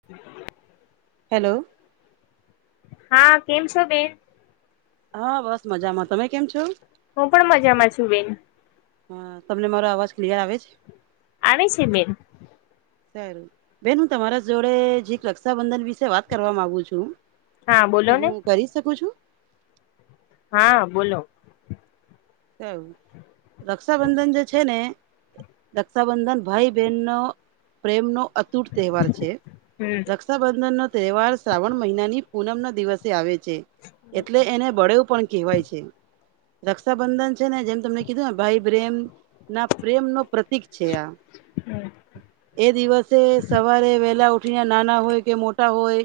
[inaudible] Hello. હા કેમ છો બેન? હા બસ મજામાં તમે કેમ છો? હું પણ મજામાં છું બેન. હા તમને મારો અવાજ ક્લિયર આવે છે. આવે છે બેન સારુ બેન હું તમારા જોડે જીરીક રક્ષાબંધન વિશે વાત કરવા માગુ છું હા બોલો તો ને હું કરી શકું છું? હા બોલો. [inaudible] રક્ષાબંધન જે છે ને રક્ષાબંધન ભાઈ બહેન નો પ્રેમનો અતૂટ તહેવાર છે હમ રક્ષા રક્ષાબંધનનો તહેવાર શ્રાવણ મહિનાની પૂનમના દિવસે આવે છે. એટલે એને બળેવું પણ કેહેવાય છે. રક્ષાબંધન છે ને જેમ તમને કીધું ને ભાઈ પ્રેમ ના પ્રેમ નો પ્રતીક છે આ હમ એ દિવસે સવારે વેલા ઉઠીને નાના હોય કે મોટા હોય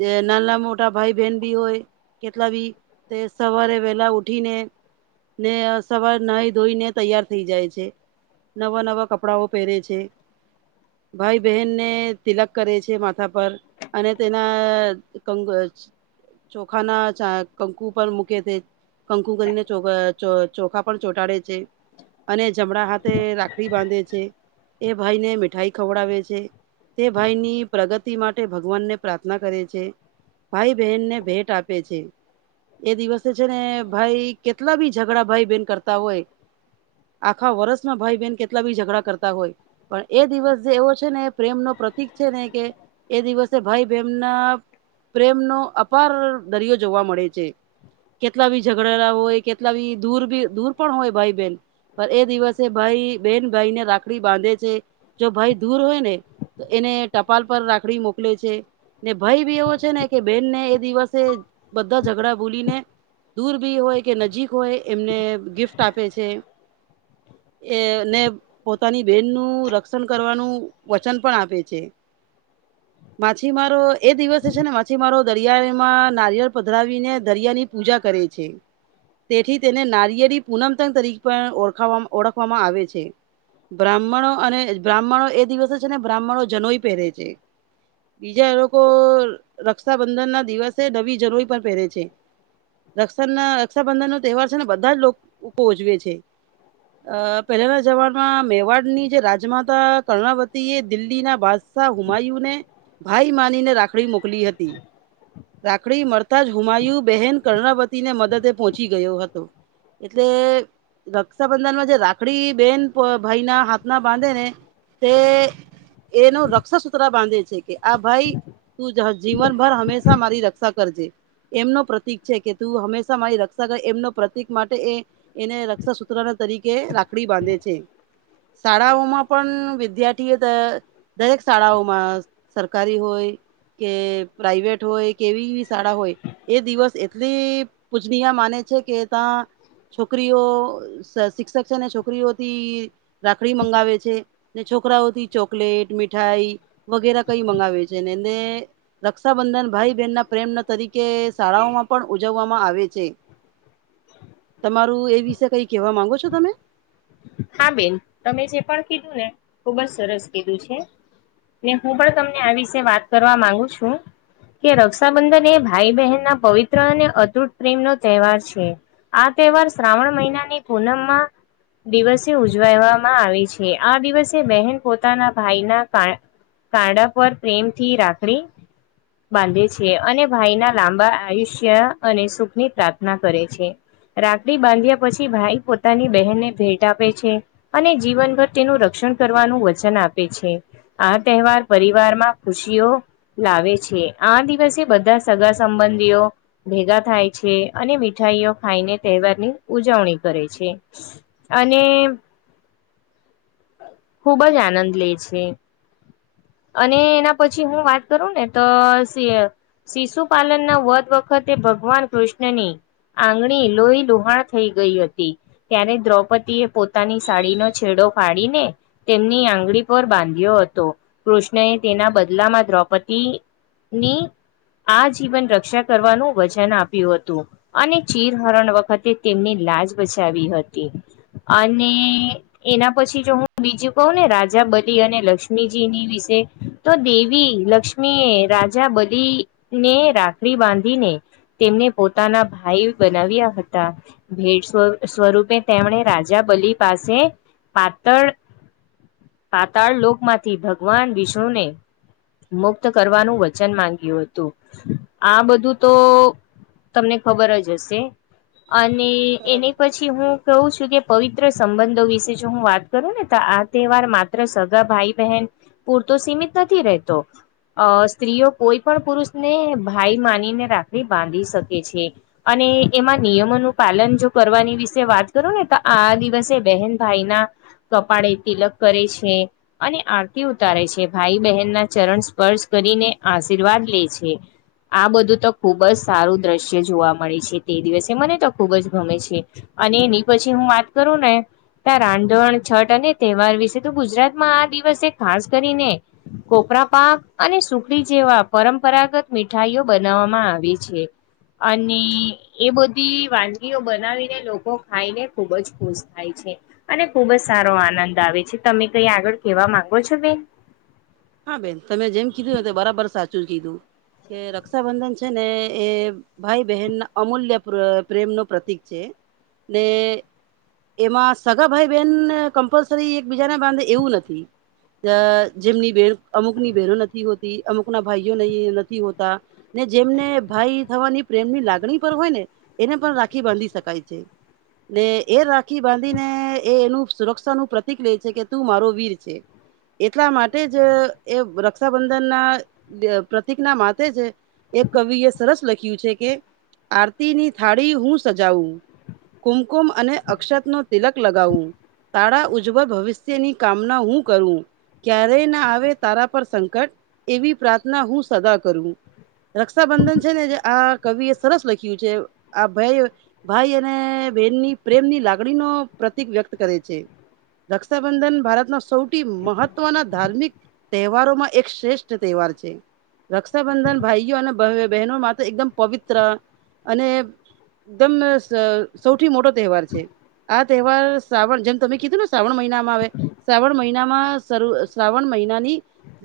જે નાના મોટા ભાઈ બહેન ભી હોય કેટલા બી તે સવારે વેલા ઉઠીને ને સવાર નાઈ ધોઈને તૈયાર થઈ જાય છે. નવા નવા કપડાંઓ પહેરે છે. ભાઈ બહેનને તિલક કરે છે માથા પર અને તેના કંગજ ચોખા ના ચા કંકુ પર મૂકે તે કંકુ કરીને ચોખા ચો ચોખા પણ ચોંટાડે છે અને જમણા હાથે રાખડી બાંધે છે. એ ભાઈ ને મીઠાઈ ખવડાવે છે. તે ભાઈ ની પ્રગતિ માટે ભગવાન ને પ્રાર્થના કરે છે. ભાઈ બહેનને ભેટ આપે છે એ દિવસે છે ને ભાઈ કેટલા બી ઝઘડા ભાઈ બેહેન કરતા હોય આખા વર્ષમાં ભાઈ બહેન કેટલા બી ઝઘડા કરતા હોય પણ એ દિવસ જે એવો છે ને પ્રેમ નો પ્રતિક છે ને કે એ દિવસે ભાઈ બહેન ના પ્રેમનો અપાર દરિયો જોવા મળે છે. કેટલા બી ઝઘડલા હોય કેટલા બી દૂરી દૂર પણ હોય ભાઈ બેેન. પણ એ દિવસે ભાઈ બેન ભાઈ ને રાખડી બાંધે છે, જો ભાઈ દૂર હોય ને તો એને ટપાલ પર રાખડી મોકલે છે. ને ભાઈ બી એવો છે ને કે બેન ને એ દિવસે બધા ઝઘડા ભૂલીને દૂર બી હોય કે નજીક હોય એમને ગિફ્ટ આપે છે. એ ને પોતાની બેન નું રક્ષણ કરવાનું વચન પણ આપે છે. માછીમારો એ દિવસે છે ને માછીમારો દરિયામાં નારિયળ પધરાવીને દરિયાની પૂજા કરે છે. તેથી તેને નારિયેળી પૂનમતંગ તરીકે પણ ઓળખ ઓળખવામાં આવે છે. બ્રાહ્મણો અને બ્રાહ્મણો એ દિવસે છે ને બ્રાહ્મણો જનોય પહેરે છે. બીજા એ લોકો રક્ષાબંધન ના દિવસે નવી જરોઈ પણ પહેરે છે. રક્ષા ના રક્ષાબંધન નો તહેવાર છે ને બધા જ લોકો ઉજવે છે. અ પહેલાના જમામાં મેવાડ ની જે રાજમાતા કર્ણાવતી એ દિલ્હી ના શ હુમાયુને ભાઈ માનીને રાખડી મોકલી હતી. રાખડી મળતા જ હુમાયું બહેન કર્ણવતીને મદદે પહોંચી ગયો હતો. એટલે રક્ષાબંધનમાં જે રાખડી બેન ભાઈના હાથના બાંધે ને, તે એનો રક્ષા સુત્રરા બાંધે છે કે આ ભાઈ તું જીવનભર હંમેશા મારી રક્ષા કરજે, એમનું પ્રતિક છે કે તું હંમેશા મારી રક્ષ ર એમનો પ્રતિક માટે એ એને રક્ષા સૂત્રના તરીકે રાખડી બાંધે છે. શાળાઓમાં પણ વિદ્યાર્થીઓ દરેક શાળાઓમાં સરકારી હોય. કે પ્રાઈવેટ હોય કેવી શાળા હોય, એ દિવસ એટલી પૂજનીયા મા કે ત્યાં, છોકરીઓ શિક્ષક છે ને છોકરીઓથી રાખડી મંગાવે છે, ને છોકરાઓથી ચોકલેટ મીઠાઈ. વગેરેરા કઈ મંગાવે છે ને એને રક્ષાબંધન ભાઈ બહેન ના પ્રેમ તરીકે શાળાઓમાં પણ ઉજવવામાં આવે છે. તમારું એ વિશે કઈ કેવા માંગો છો તમે? હા બેન તમે જે પણ કીધું ને ખુબ જ સરસ કીધું છે. હું પણ તમને આ વિશે વાત કરવા માંગુ છું. કે રક્ષાબંધન એ ભાઈ બહેન ના પવિત્ર અને અતુટ પ્રેમનો તહેવાર છે. આ તહેવાર શ્રાવણ મહિનાની પૂનમમાં દિવસે ઉજવાવામાં આવી છે આ દિવસે બહેન પોતાના ભાઈના ક કાંડા પર પ્રેમ થી રાખડી બાંધે છે અને ભાઈના લાંબા આયુષ્ય અને સુખ ની પ્રાર્થના કરે છે. રાખડી બાંધ્યા પછી ભાઈ પોતાની બહેનને ભેટ આપે છે અને જીવનભર તેનું રક્ષણ કરવાનું વચન આપે છે. આ તહેવાર પરિવાર માં ખુશીઓ. લાવે છે આ દિવસે બધા સગા સંબંધીઓ ભેગા થાય છે અને મીઠાઈઓ ખાઈને તહેવારની ઉજવણી કરે છે. અને ખુબજ આનંદ લે છે. અને એના પછી હું વાત કરું ને તો શિશુ પાલનના વધ વખતે ભગવાન કૃષ્ણની આંગણી લોહી લુહાણ થઈ ગઈ હતી ત્યારે દ્રૌપદી એ પોતાની સાડીનો છેડો ફાડીને. તેમની આંગળી પર બાંધ્યો હતો કૃષ્ણએ તેના બદલામાં દ્રૌપદી. ની આ જીવન રક્ષા કરવાનું વચન આપ્યું હતું. અને ચીર હરણ વખતે તેમની લાજ બચાવી હતી. અને એના. પછી જો હું બીજું કહું ને રાજા બદી અને લક્ષ્મીજી ની વિશે તો દેવી લક્ષ્મી. મી રાજા બલી ને રાખડી બાંધીને. તેમને પોતાના ભાઈ બનાવ્યા હતા. ભેટ સ્વ સ્વરૂપે તેમણે રાજા બલી પાસે પાતળ. પાતાળ લોક માંથી ભગવાન વિષ્ણુને. મુક્ત કરવાનું વચન માંગ્યું હતું આ બધું તો. તમને ખબર જ હશે. અને બરાબર એની પછી હું કવું છું કે પવિત્ર સંબંધો વિશે. જો હું વાત કરું ને તો આ તહેવાર માત્ર સગા ભાઈ બહેન. પૂરતો સીમિત નથી રહેતો. અ સ્ત્રીઓ કોઈ પણ પુરુષને ભાઈ માનીને રાખડી બાંધી શકે છે. અને એમાં નિયમોનું પાલન જો કરવાની વિશે વાત કરું ને તો આ દિવસે બહેન. ભાઈ ના કપાળે તિલક કરે છે. અને આરતી ઉતારે છે ભાઈ બહેનના ચરણ સ્પર્શ કરીને આશીર્વાદ લે છે. આ બધું તો ખૂબ જ સારું દ્રશ્ય જોવા મળે છે તે દિવસે મને તો ખૂબ જ ગમે છે. અને એની પછી હું વાત કરું ને. ત્યાં રાંધણ છઠ અને તહેવાર વિશે તો ગુજરાતમાં આ દિવસે ખાસ કરીને. કોપરા પાક અને સુખડી જેવા પરંપરાગત મીઠાઈઓ બનાવવામાં આવે છે. અને. એ બધી વાનગીઓ બનાવીને લોકો ખાઈને ખુબજ ખુશ થાય છે. અને ખુબ જ સારો આનંદ આવે છે તમે કઈ આગળ કેવા માંગો છો બેન. હા બેન તમે જેમ કીધું ને તે બરાબર સાચું જ કીધું કે રક્ષાબંધન છે ને એ. ભાઈ બહેનના અમૂલ્ય પ્રેમ નો પ્રતિક છે ને. એમાં સગાભાઈ બેહેન કમ્પલસરી એક બીજા ને બાંધે એવું નથી. જેમની બેન અમુકની બેહેનો નથી હોતી અમુક ના ભાઈઓ નથી હોતા. ને જેમને ભાઈ થવાની પ્રેમ ની લાગણી પર હોય ને એને પણ રાખી બાંધી શકાય છે. ને એ રાખી બાંધીને એ એનું સુરક્ષા નું પ્રતીક લે છે કે તું મારો વીર છે. એટલા માટે જ એ રક્ષાબંધન ના પ્રતિક ના માથે જ એક કવિ એ સરસ લખ્યું છે કે આરતીની થાળી હું સજાવું. કુમકુમ અને અક્ષત નો તિલક લગાવવું. તારા ઉજ્જવળ ભવિષ્યની કામના હું કરું ક્યારેય ના આવે. તારા પર સંકટ એવી પ્રાર્થના હું સદા કરું. રક્ષાબંધન છે ને જે આ કવિ એ સરસ લખ્યું છે આ ભાઈ ભાઈ અને બેનની પ્રેમની લાગણી નો પ્રતિક વ્યક્ત કરે છે. રક્ષાબંધન ભારતના સૌથી મહત્વના ધાર્મિક. તહેવારોમાં એક શ્રેષ્ઠ તહેવાર છે. રક્ષાબંધન ભાઈઓ અને બહેનો માટે એકદમ પવિત્ર અને. દમનં સ સૌથી મોટો તહેવાર છે. આ તહેવાર શ્રાવણ જેમ તમે કીધું ને શ્રાવણ મહિનામાં આવે. શ્રાવણ મહિનામાં શરૂ શ્રાવણ મહિનાની.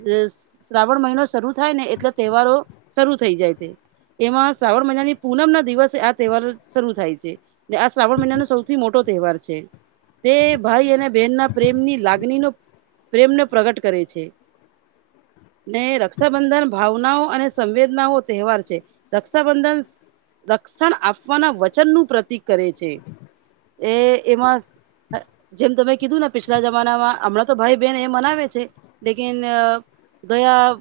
[inaudible] શ્રાવણ મહિનો શરૂુ થાય ને એટલે તહેવારો શરૂુ થઈ જાય છે. એમાં શ્રાવણ મહિનાની પૂનમ ના દિવસે આ તહેવાર શરૂુ થાય છે. ને આ શ્રાવણ મહિનાનો સૌથી મોટો તહેવાર છે. તે ભાઈ અને બહેનના પ્રેમની લાગણીનો પ્રેમનો પ્રગટ કરે છે. ને રક્ષાબંધન ભાવનાઓ અને સંવેદનાઓ તહેવાર છે રક્ષાબંધન. રક્ષણ આપવાના વચનનુંપ્રતીિક કરે છે એ એમાં જેમ તમે કીધું ને પિછલા જમાનામાં હમણાં તો ભાઈ બેહેન એ મનાવે છે કે ન ગયાં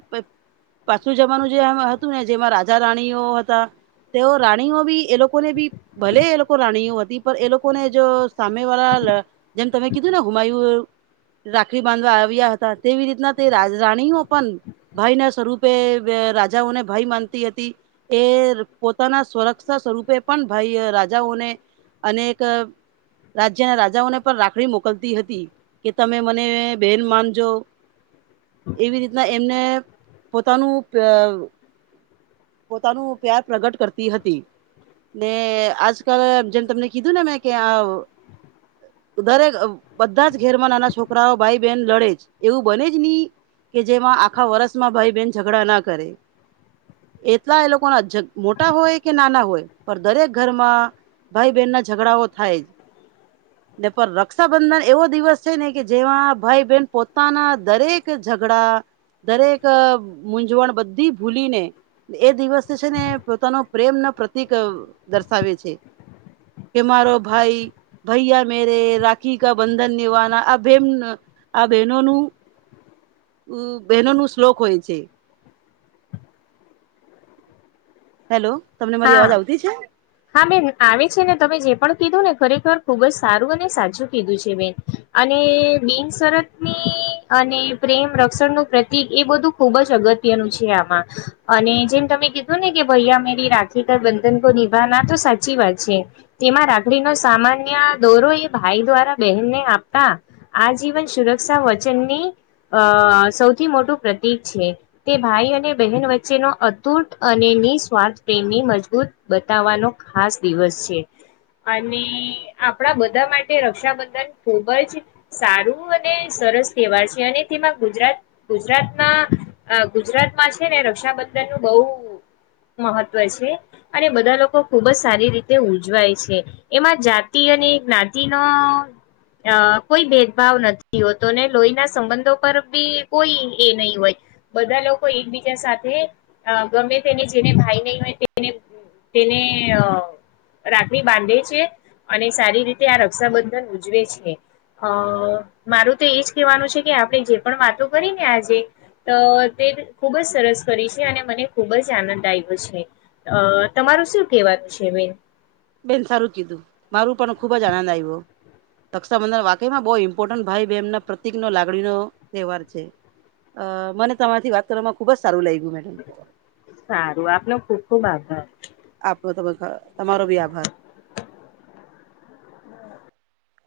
પાછું જમાનું જે હતું ને જેમાં રાજા રાણીઓ હતા તેઓ રાણીઓ બી એ લોકોને બી ભલે એ લોકો રાણીઓ હતી પણ એ લોકોને જો સામે વાળા લ જેમ તમે કીધું ને હુમાયું રાખડી બાંધવા આવ્યા હતા તેવી રીતના તે રાજ રાણીઓ પણ ભાઈ ના સ્વરૂપે રાજાઓને ભાઈ માનતી હતી એ પોતાના સુવરક્ષા સ્વરૂપે પણ ભાઈ રાજાઓને અનેક રાજ્યના રાજાઓને પણ રાખડી મોકલતી હતી કે તમે મને બેહેન માનજો એવી રીતના એમને પોતાનું પઅ પોતાનું પ્યાર પ્રગટ કરતી હતી ને આજકાલ જેમ તમને કીધું ને મેં કે આ દરેક બધા જ ઘેર માં નાના છોકરાઓ ભાઈ બહેન લડે જ એવું બને જ ની કે જેમાં આખા વર્ષમાં ભાઈ બેહેન ઝઘડા ના કરે એટલા એ લોકો ના મોટા હોય કે નાના હોય પણ દરેક ઘરમાં ભાઈ બેહેન ના ઝઘડાઓ થાય ને પણ રક્ષાબંધન એવો દિવસ છે ને કે જેમાં ભાઈ બહેન પોતાના દરેક ઝઘડા દરેક મૂઝવણ બધી ભૂલીને એ દિવસ જે છે ને પોતાનો પ્રેમ ન પ્રતિક દર્શાવે છે કે મારો ભાઈ ભૈયાર મેરે રાખી કા બંધન નિભા ના આ બેન આ બહેનોનું ઉ બહેનો નું શ્લોક હોય છે હેલો તમને મારી હા અવાજ આવતી છે હા બેન આવે છે ને તમે જે પણ કીધું ને ખરેખર ખુબ જ સારું અને સાચું કીધું છે બેન અને બિનસરતની અને પ્રેમ રક્ષણનું પ્રતિક એ બધું ખુબ જ અગત્યનું છે આમાં અને જેમ તમે કીધું ને કે ભૈયા મેરી રાખી કે બંધન કો નિભાણા તો સાચી વાત છે તેમાં રાખડીનો સામાન્ય દોરો એ ભાઈ દ્વારા બહેનને આપતા આજીવન સુરક્ષા વચનની અ સૌથી મોટું પ્રતીક છે તે ભાઈ અને બહેન વચ્ચેનો અતૂટ અને નિસ્વાર્થ તેમની મજબૂત બતાવવાનો ખાસ દિવસ છે અને આપણા બધા માટે રક્ષાબંધન ખૂબ જ સારું અને સરસ તહેવાર છે અને તેમાં ગુજરાત ગુજરાતમાં ગુજરાતમાં છે ને રક્ષાબંધન નું બોહ મહત્વ છે અને બધા લોકો ખુબ જ સારી રીતે ઉજવાય છે એમાં જાતિ અને જ્ઞાતિ નો અ કોઈ ભેદભાવ નથી હોતો ને લોહી ના સંબંધો પર બી કોઈ એ નહી હોય. બધા લોકો એકબીજા સાથે, ગમે તેને જેને ભાઈ નહી હોય તેને તની અ રાખડી બાંધે છે, અને સારી રીતે આ રક્ષાબંધન ઉજવે છે. અ મારું તો એજ કહેવાનું છે કે આપણે જે પણ વાતો કરી ને આજે. તો તે ખૂબ જ સરસ કરી છે અને મને ખૂબ જ આનંદ આવી તમારું શું કેવાનું છેન? બેન સારું કીધું મારું પણ ખુબ જ આનંદ આવ્યો. કક્ષાબંધર વાકઈમાં બહ ઇમ્પોર્ટન્ટ ભાઈમ પ્રતિકનોો લાગણીનો તહેવાર છે. અ મને તમારથી વાત કરવામાં ખુબ જ સારું લાગ્યું મે. સારું આપનો ખુબ ખુબ આભાર. આપો તમે તમારો ભી આભાર.